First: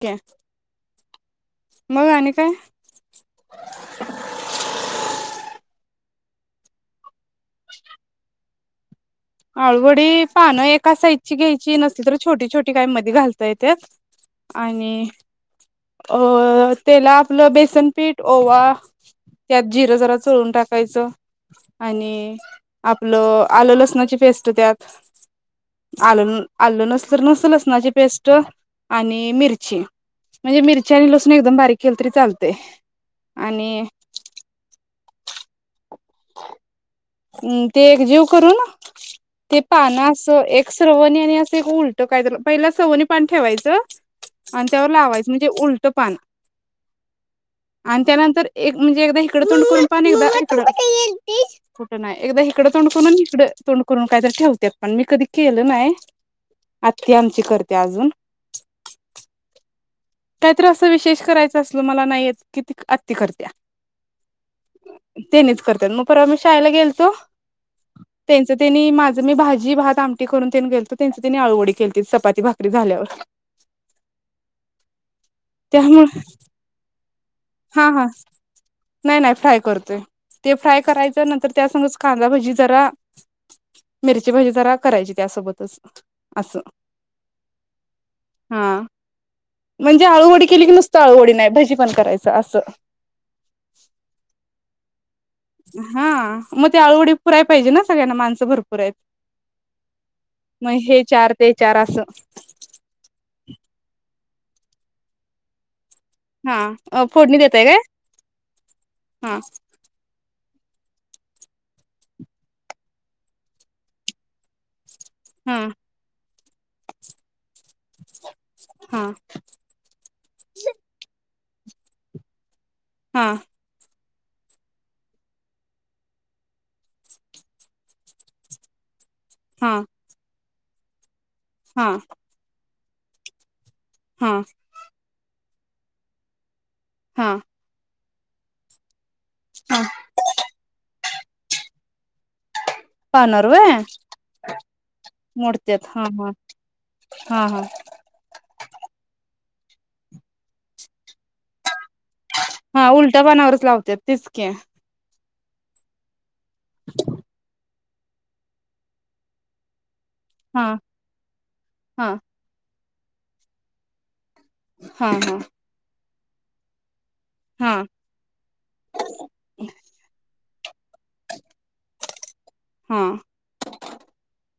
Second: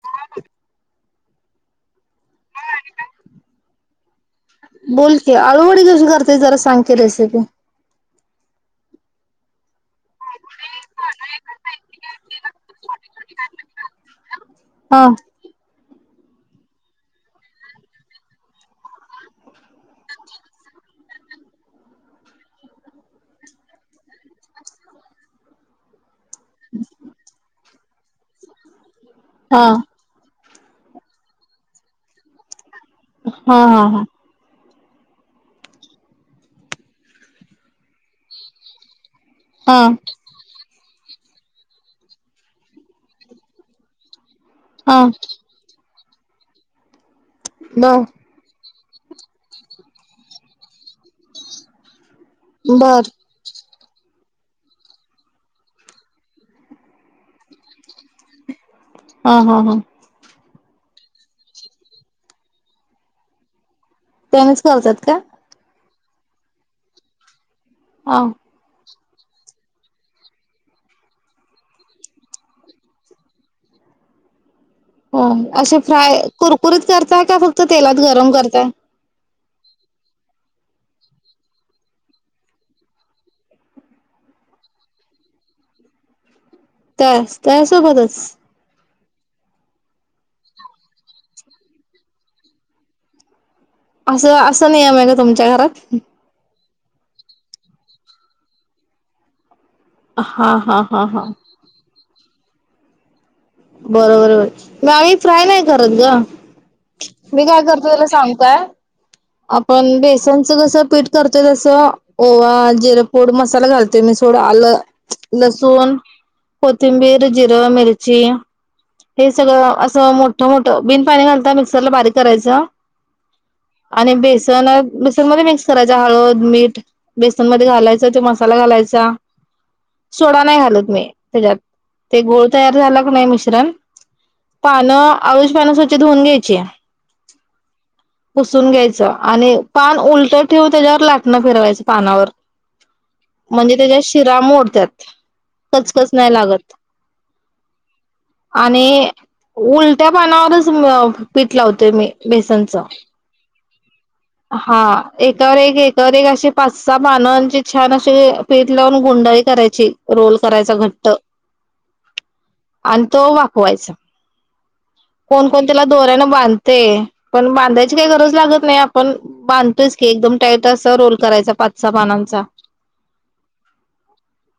[unintelligible] मग आणि काय बोलते आळूवडी कशी करते जरा सांगते रेसिपी [unintelligible] अळू वडी पान एका साइजची घ्यायची नसली तर छोटी छोटी का म घालता येत्यात हा आणि अ त्याला आपलं बेसनपीठ ओवा त्यात जिरं जरा चोळून टाकायचं आणि आपलं आलं लसणाची पेस्ट त्यात आल आलं नसल नसलच ना जे पेस्ट. आणि हा मिरची म्हणजे मिरची आणि लसूण एकदम बारीक केली तरी चालते हा हा हा. हम् ते एक जीव करून ते हा हा पाना असं एक स्रवणी आणि असं एक उलट कायत पहिला स्रवनी पान ठेवायचं आणि त्यावर हा लावायचं म्हणजे उल लट पान आणि बर त्यानंतर एक म्हणजे एकदा इकडे तोंडकरन पण एकदा [unintelligible] एकदा इकडं तोड बर करून इकडे तोंड करून काहीत ठेवते पण मी कधी केलं नाही आत्ती आमची करते अजून हा हा हा काहीत्र असं विशेष करायचं असल मला नाही येत किती आत्ती करतीया त्यानिच करत्यात का? परवा आम्ही शाळेला गेलतो हा त्यांच तेनी माझ मी भाजी भात आमटी करून तेन गेल तर त्यांची त्यांनी आळूवडी केलती चपाती भाकरी झाल्यावर हो असे त्यामुळे फ्राय कुरकुरीत करते. काय का फक्त हा तेलात हा गरम करताय. नाही नाही फ्राय करतोय ते फ्राय करायचं नंतर त्या सग कांदादा भजी जरा मिरची भजी जरा करायची त्यासोबतच असं त्यास त्यासोबतच हा म्हणजे आळूवडी केली की नुसत आळूवडी नाही भाजी पण करायच. असा. असं असा नियम आहे का तुम [inaudible] ते आळूवडी पुराय पाहिजे ना सग्यांना माणसं भरपूर आहेत. हा मग हा हे हा हा चार ते चार असं. बरोबर म आम्ही फ्राय नाय करत. हा ग फोडणी मी काय देताय करतो त्याला स हा आपण बेस च कसं पीठ करतय तसं ओवा जिरेपूड मसाला घालतेय मी सोड आलं. हा लसून. कोथिंबीर जिर, मिरची हा हे सगळं असं मोठं मोठं बिन पाणी घालत. मिक्सर ला बारीक करायचं. हा. आणि बेसन बेसनमध्येध्ये मिक्स करायचा हळद मीठ बेसनमध्ये घालायच तो मसाला घालायचा. हा सोडा नाय. मी ात हा ते गोोलता झाला का नाही म मिश्रम हा पना आयुष पण स्वच्छ धऊन घ्यायची. हा पुसून घ्यायच. आणि हा पान उलट ठेव त्याच्या ला. ना फिरवायच पानावर पानर व म्हणजे त्याच्या शिरा मोडत्यात मोडतत हा कचकच हा नाही लागत हा हा. आणि उलट्या पानावरच पिटला होता. ते मे मेसनच हा उलट्या पानावरच लावत्यात तेच की हा. एकावर एक. एकावर एक. असे. पाच-सहा पानाची. छान असे पीठ लावून गुंडाळी करायची. रोल हा करायचा घट्ट. हा अन. तो वाफवायचा. हा कोण-कोण त्याला. दोऱ्यान बांधते. पण हा बांधायची काही गरज लागत नाही. आपण बांधतोयच की एकदम. तस रोल करायचा पाच-सहा पानांचां. हा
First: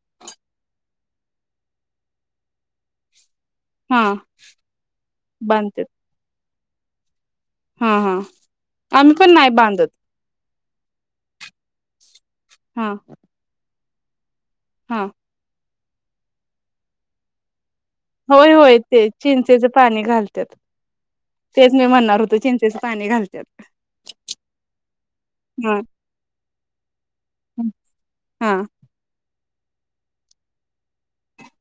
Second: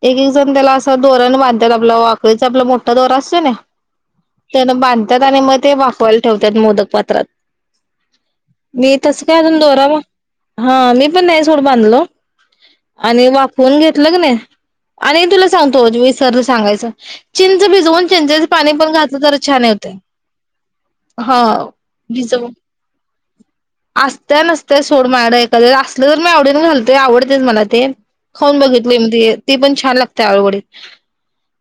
एक-एक जण त्याला अस दोराण बांधात आपला वाकळीचा आपला मोठा दोरा आ त्याने. हा त्यान बांधतात. आणि मग ते बांधतात वाफवायला ठेवत त्या मोदक पात्रात. हा हा मी आम्ही तस पण काय नाही अजून दोरा बांधत व हा मी पण नाही सोड बांधलो. हा आणि वाफूनउन घेत घेतल कनी. हा आणि तुला सांगतो. तेच विसरलं सांगायचं. चिंच भिजवत. चिंचेच होय पाणी होय पण ते घातलं तर छान चिंचेचं होतंय पाणी घालतात हा तेच मी म्हणणार होतो भिजव. चिंचेचं पाणी घालतात असतय नसतय सोड माझ्याकडं एखाद्या हा वेळेस असलं तर मी आवडीन घालतोय. आवडतय मला ते हा खाऊन बघितले मी ते. ते पण छान लागत आळूवडी.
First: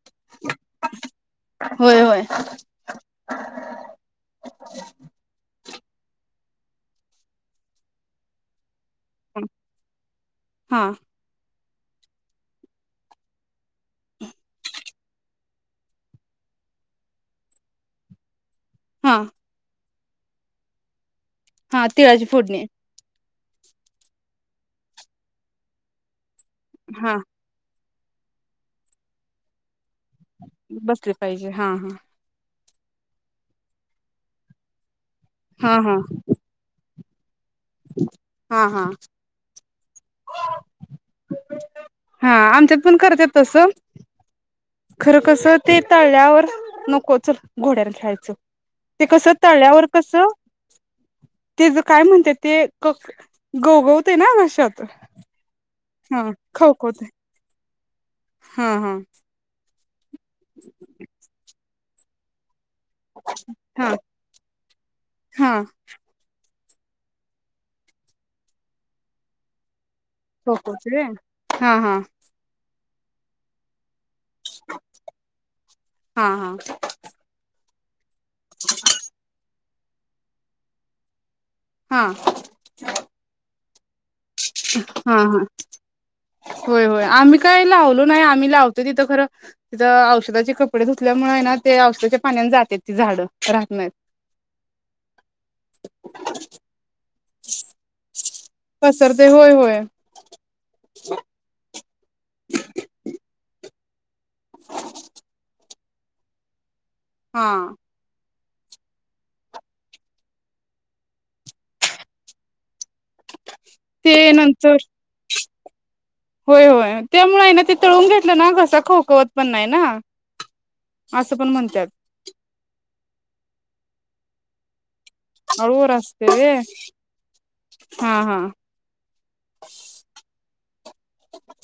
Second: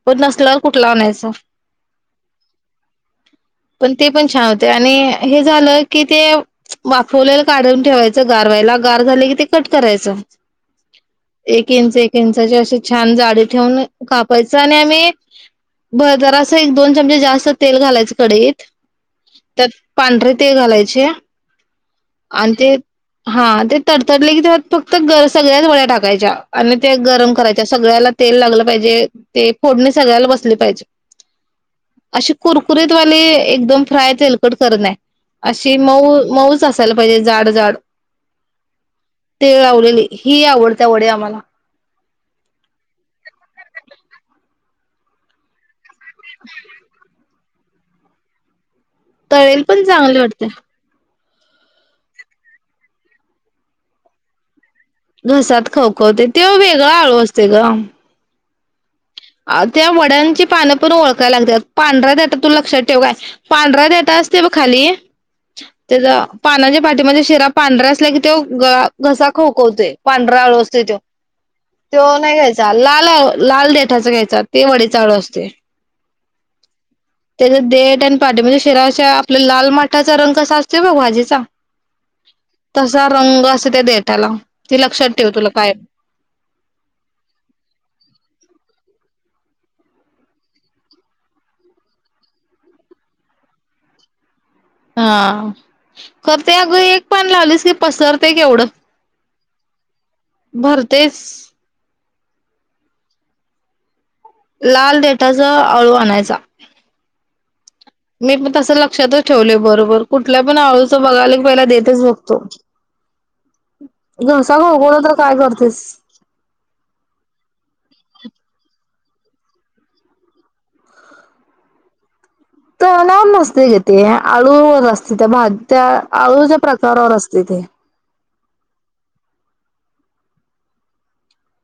पन नसल्यावर कुठल आणणायच. होय होय पण ते पण छान होते. आणि हे झालं की ते. वाफवलेल काढून ठेवायचं गार व्हायला. गार झालं की ते कट करायचं. हा एक इंच एक इंचाची अशी छान जाडी ठेवून अ कापायचं आणि आम्ही बजार आस च एक दोन चमचे जास्त तेल घालायच कडईत हा तत. पांढरे तिळ घालायचे हा तिळाची आणि फोडणी ते हा ते तडतडले की त्यात फक्त गर सगळ्याच वड्या टाकायच्या आणि ते हा गरम करायचे सगळ्याला तेल लागलं पाहिजे ते फोडणीत सगळ्याला बसली पाहिजे बसली पाहिजे हा हा अशी कुरकुरीत कुरत वाले एकदम फ्राय तेलकट करणे हा अशी हा मऊ मऊ अस त्याला पाहिजे जाडचं हा हा नाही नाही ही आवडत्या वडी आम्हाला हा आमच्यात पण करतात तसं खरं कसं ते तळल्यावर नको चल घोड्यावर खेळायचं ते तळलेलं पण चांगले वाटतंय. ते ज काय म्हणत्यात ते क गवगवतयं ना घशात. घश्यात खवखवते हा त्यो वेगळा खवखवते आळू असतोय ग हा हा त्यामुळे त्यांची पान पण ओळखाय लागत्यात पांढरा देठ तुला लक्षात ठेव काय हा पांढरा देठ असतंय बग खाली हा त्याचा पानाच्या पाठीमध्ये शिरा पांढऱ्या असल्या की त्यो ग घसा खवखवतोय. पांढरा अळू असतोय खोखोचे व्हय हा हा त्यो नाही घ्यायचा लाल लाल देत [unintelligible] त वडे चालू असते हा हा त्याच्या ते त्यान पाडे म्हणजे शेराच्या आपले लाल माट माठाचा रंग कसा असतो ब भाजीचा हा हा तसा रंग असे ते देत त्याला हा हा होय होय आम्ही काय लावलो नाही आम्ही लावतो तिथ खर तिथं औषधाचे कपडे धुतल्यामुळ आहे ना ते औषधाच्या पाण्यानी जात्यात ती झाडं राहत नाहीत. हा आ. खरं ते आग एक पान लावलीस की, पसरतय केवढं पसरते होय होय भरतयस. लाल देटाच अळू आणायचा. हा. मी पण तसं लक्षातच ठेवलय, बरोबर कुठल्या पण आळूचं बघायला की, पहिला देठच बघतो. ते घसा नंतर घोळगोळला तर काय करतेस होय होय. त्यामुळे ना ते तळून घेतलं ना, घसा खव खवत पण नाही ना, अस पण म्हणत्यात. तळण्यावर नसतय ग ते, आळूवर अस ते. त्या भाज त्या अळूवर असते व्हय आळूच्या प्रकारावर असते ते. हा हा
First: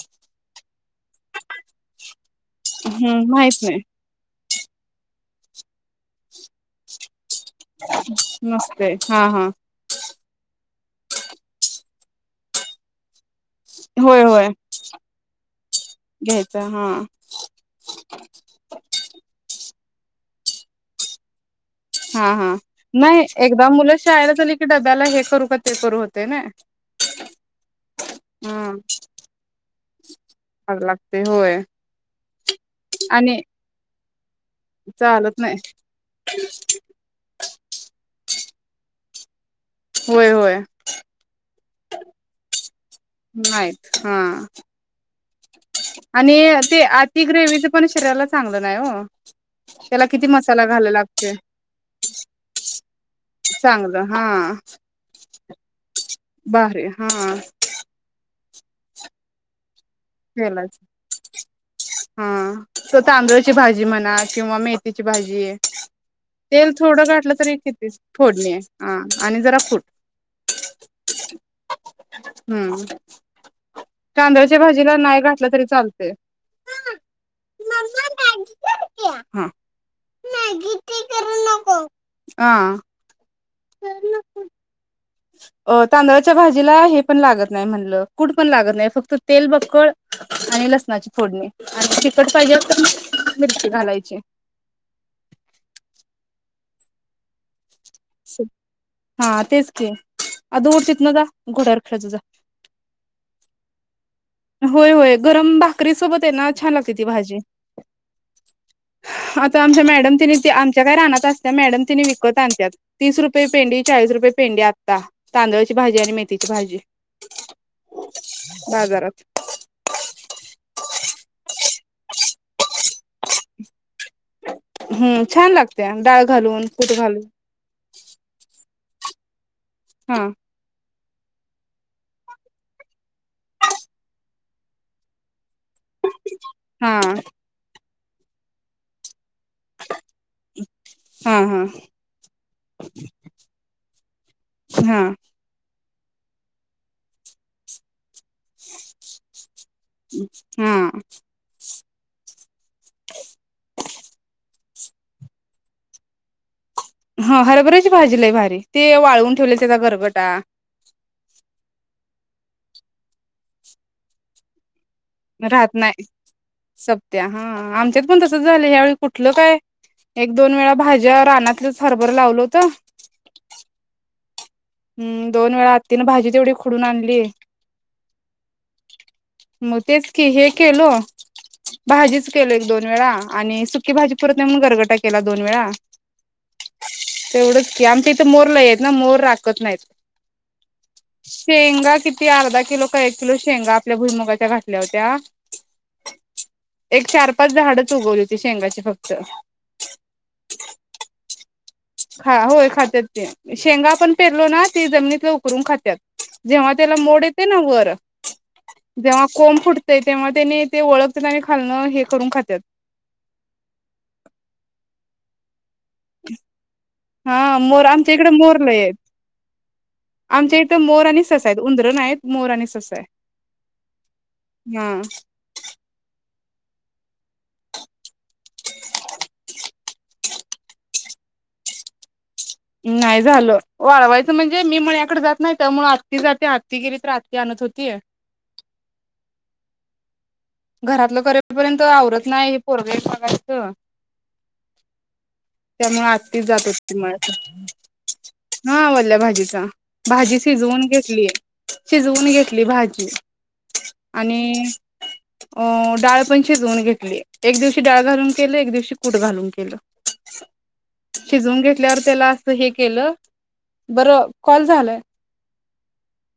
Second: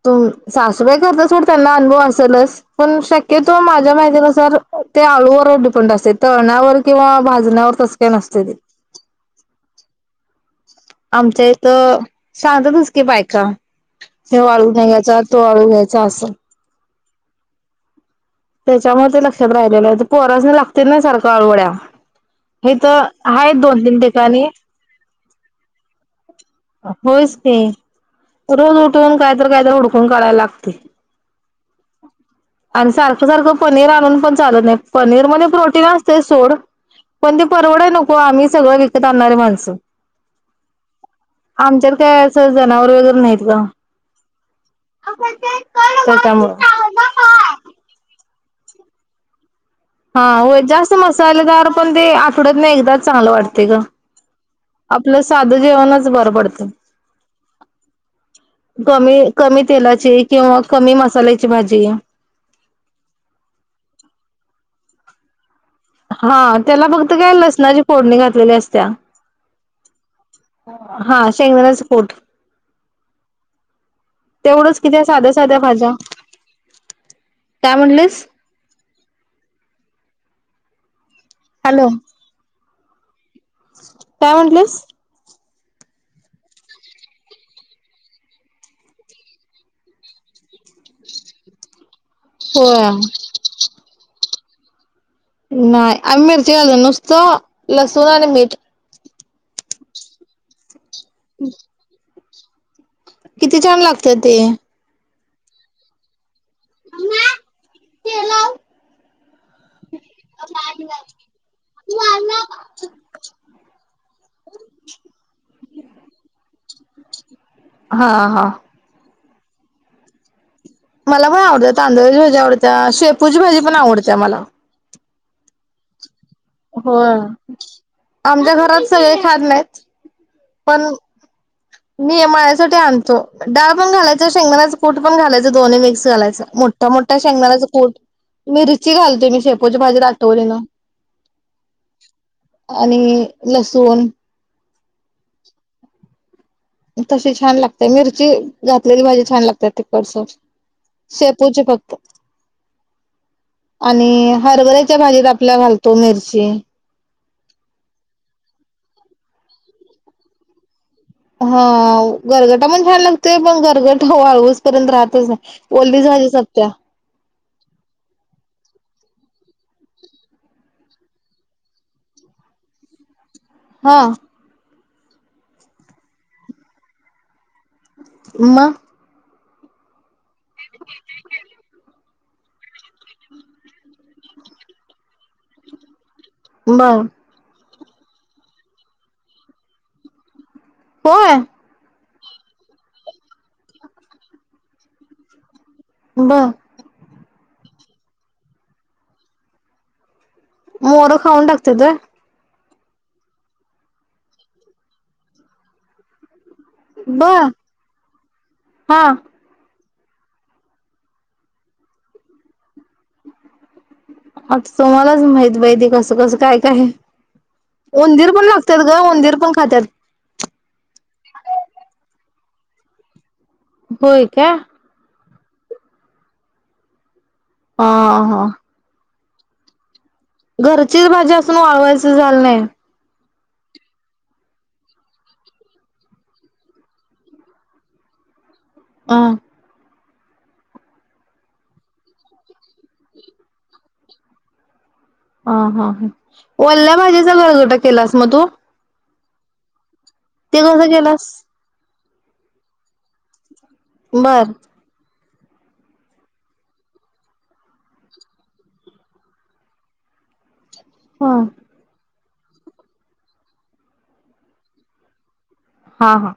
तो सास सगळे करतात सोड. त्यांना अनुभव असेलच, पण हम्म शक्यतो माहित नाही माझ्या माहिती नुसार ते आळूवर डिपेंट असते तळण्यावर किंवा भाजण्यावर तस काय नसतय ते. नसते हा हा आमच्या इथ सांगतातच की बाय का. होय हे होय आळू घ्यायचा. तो आळू घ्यायचा. असं. घ्यायचा हा त्याच्यामुळे ते लक्षात राहिलेलं आहे पोरासनी लागत्यात ना सारख आळू वड्या. हा हा नाही एकदा मुलं तीन शाळेला ठिकाणी चालली की डब्याला हे करू का. ते करू होत होयच की. हा रोज उठून कायतर-कायतर हुडकून काढायला लागते. आग होय आणि सारखं-सारखं पनीर आणून पण चालत नाही. पनीर चालत मध्ये नाही प्रोटीन असतय सोड पण ते परवडाय नको आम्ही सगळ विकत आणणारे माण होय-होय. आमच्यात काय अस ज जनावर वगैरे नाहीत ग. आणि त्याच्यामुळे ते अति ग्रेवीचे पण. त्याला चांगलं नाही ओ. हा हो जास्त मसालेदार पण ते आठवड्यतन एकदाच चांगलं वाटतय ग चांगलं हा आपलं साधं जेवणच बरं पडत. भारी हा कमी-कमीत. हा तांदळची भाजी म्हणा. किंवा मेथी ची भाजी आहे. हा तेल त्याला थोडं फक्त काय घातलं तरी लसणाची किती फोडणी घातलेली असत्या हाय आणि जरा हा शेंगदाण्याचं कूट. [inaudible] तांदळची तेवढंच भाजी. कि त्या नाय साध्या घातक साध्या तरी भाज्या चालतंय. काय म्हटलीस? हा. मॅगी करू नको हॅलो का. काय म्हनलीस. तांदळच्या भाजीला हे पण लागत नाही म्हणलं. कूठ पण लागत नाही. फक्त तेल बक्कळ आणि लसणाची फोडणी आणि तिखट पाहिजे तर होय मिरची घालायची. नाही आम्ही मिरची घालून नुसत. नुसतं लसूण आणि मीठ. हा तेच की आदुगरची. इथनं जा. घोड्यावर खेळ जा जा. किती छान लाग त ते. होय होय गरम भाकरी सोबत हाये ना छान लागते ती भाजी. आता आमच्या मॅड डम तेनी आमच्या काय रानात असत्या, मॅडम तेनी विकत आणत्यात. तीस रुपये पेंडी, चाळीस रुपये पेंडी आता, तांदळची भाजी आणि मेथीची भाजी हा हा बाजारात मला पण आवडतं तांदळची भाजी आवडत्या, शेपूची भाजी पण आवडत्या मला. हम्म, छान लागत्या डाळ घालून कूट हो घालून आमच्या घरात सगळे खात नाहीत. हा पण मी माझ्यासाठी आणतो. डाळ पण घालायच, शेंगदाण्याचं कूठ पण घालायचं. ते दो्न्ही मिक्स घालायचं, मोठा हा मोठा शेंगदाण्याचं कुट. मीरची घालते मी शेपोच्या भाजीत आठवनी न हा हा आणि लसूण हा. तशी छान लागतय मिर ची, घातलेली भाजी छान लागत्या तिखटसर हा शेपूची फक्त आणि हरभऱ्या त्या भाजीत आपल्या घालतो मिरची. हा हरभऱ्याची भाजी लय भारी. ते वाळवून ठेवलेला त्याचा गरगटा. हा गरगटा पण छान लागतोय. पण गरगट वाळऊस पर्यंत राहत राहत ओल्ली नाही भाजीचं सपत्या. सपत्या हा आमच्यात पण तसच झालं. ह्यावेेळी कुठलं काय एक-दोन वेळा भाज्या रानातलंच हरभर लावल होत. हा हम् दोन वेळा आत्ती न भाजी तेवढी खुडून आणली. मग मग तेच की हे. केलो. भाजीच केल एक-दोन-वेळा आणि सुकी भाजी पुरत नाही म्हूनन गरगटा केला दोन वेळा. बर. तेवढंच की आमच्या इथे मोर लई आहेत ना मोर रा राकत नाहीत. होय शेंगा किती. ती अर्धा किलो काय. एक किलो शेंगा. आपल्या भुईमुगाच्या घातल्या होत्या. बर. पण झाडच उगवली होती. शेंगाची फक्त. मोर खाऊंन टाकतात होय. खा होय खात्यात ते शेंगा पण. पेरलो ना ती जमनीतल उकरुन खात्यात जेव्हा त्याला मोड बर येते ना वर, हा जेव्हा कोंब फुट ते तेव्हा त्यांनी ते ओळखत्यात आणि खालन हे करून खातात. आता तुम्हालाच माहित बाई ते कसं कसं काय काय हा मोर आमच्या इकडे उंदीर पण मोर लय लागत्यात आहेत. ग, उंदीर पण खात्यात. आमच्या इथं मोर आणि सस आईत उंंदर नाईत. मोर आणि सस आय. होय का? हा हा. घरचीच भाजी असून वाळवायच झा नाई ज झालं, वाळवायचं म्हणजे मी मळ्याकड जात नाय त्यामुळं आत्ती जात्या, आत्ती गेली तर आत्ती आणत होती. आ. घरातलं करेपर्यंत आवरत नाय हे पोरग एक बघायचं. आ हा त्यामुळे ह आत्तीच जात वल्ल्या होती मळ्यात भाजीचा गरगटा केलास मग तू? जिचा भाजी ते शिजवून कसं केलास घेतली. शिजवून घेतली भाजी बर आणि. अ डाळ पण शिजवून घेतलेली. एक दिवशी डाळ घालून केलं एक दिवशी कूट घालून केलं. ह शिजवून घेतल्यावर त्याला. हे केलं. बरं कॉल झालाय. हा. हा.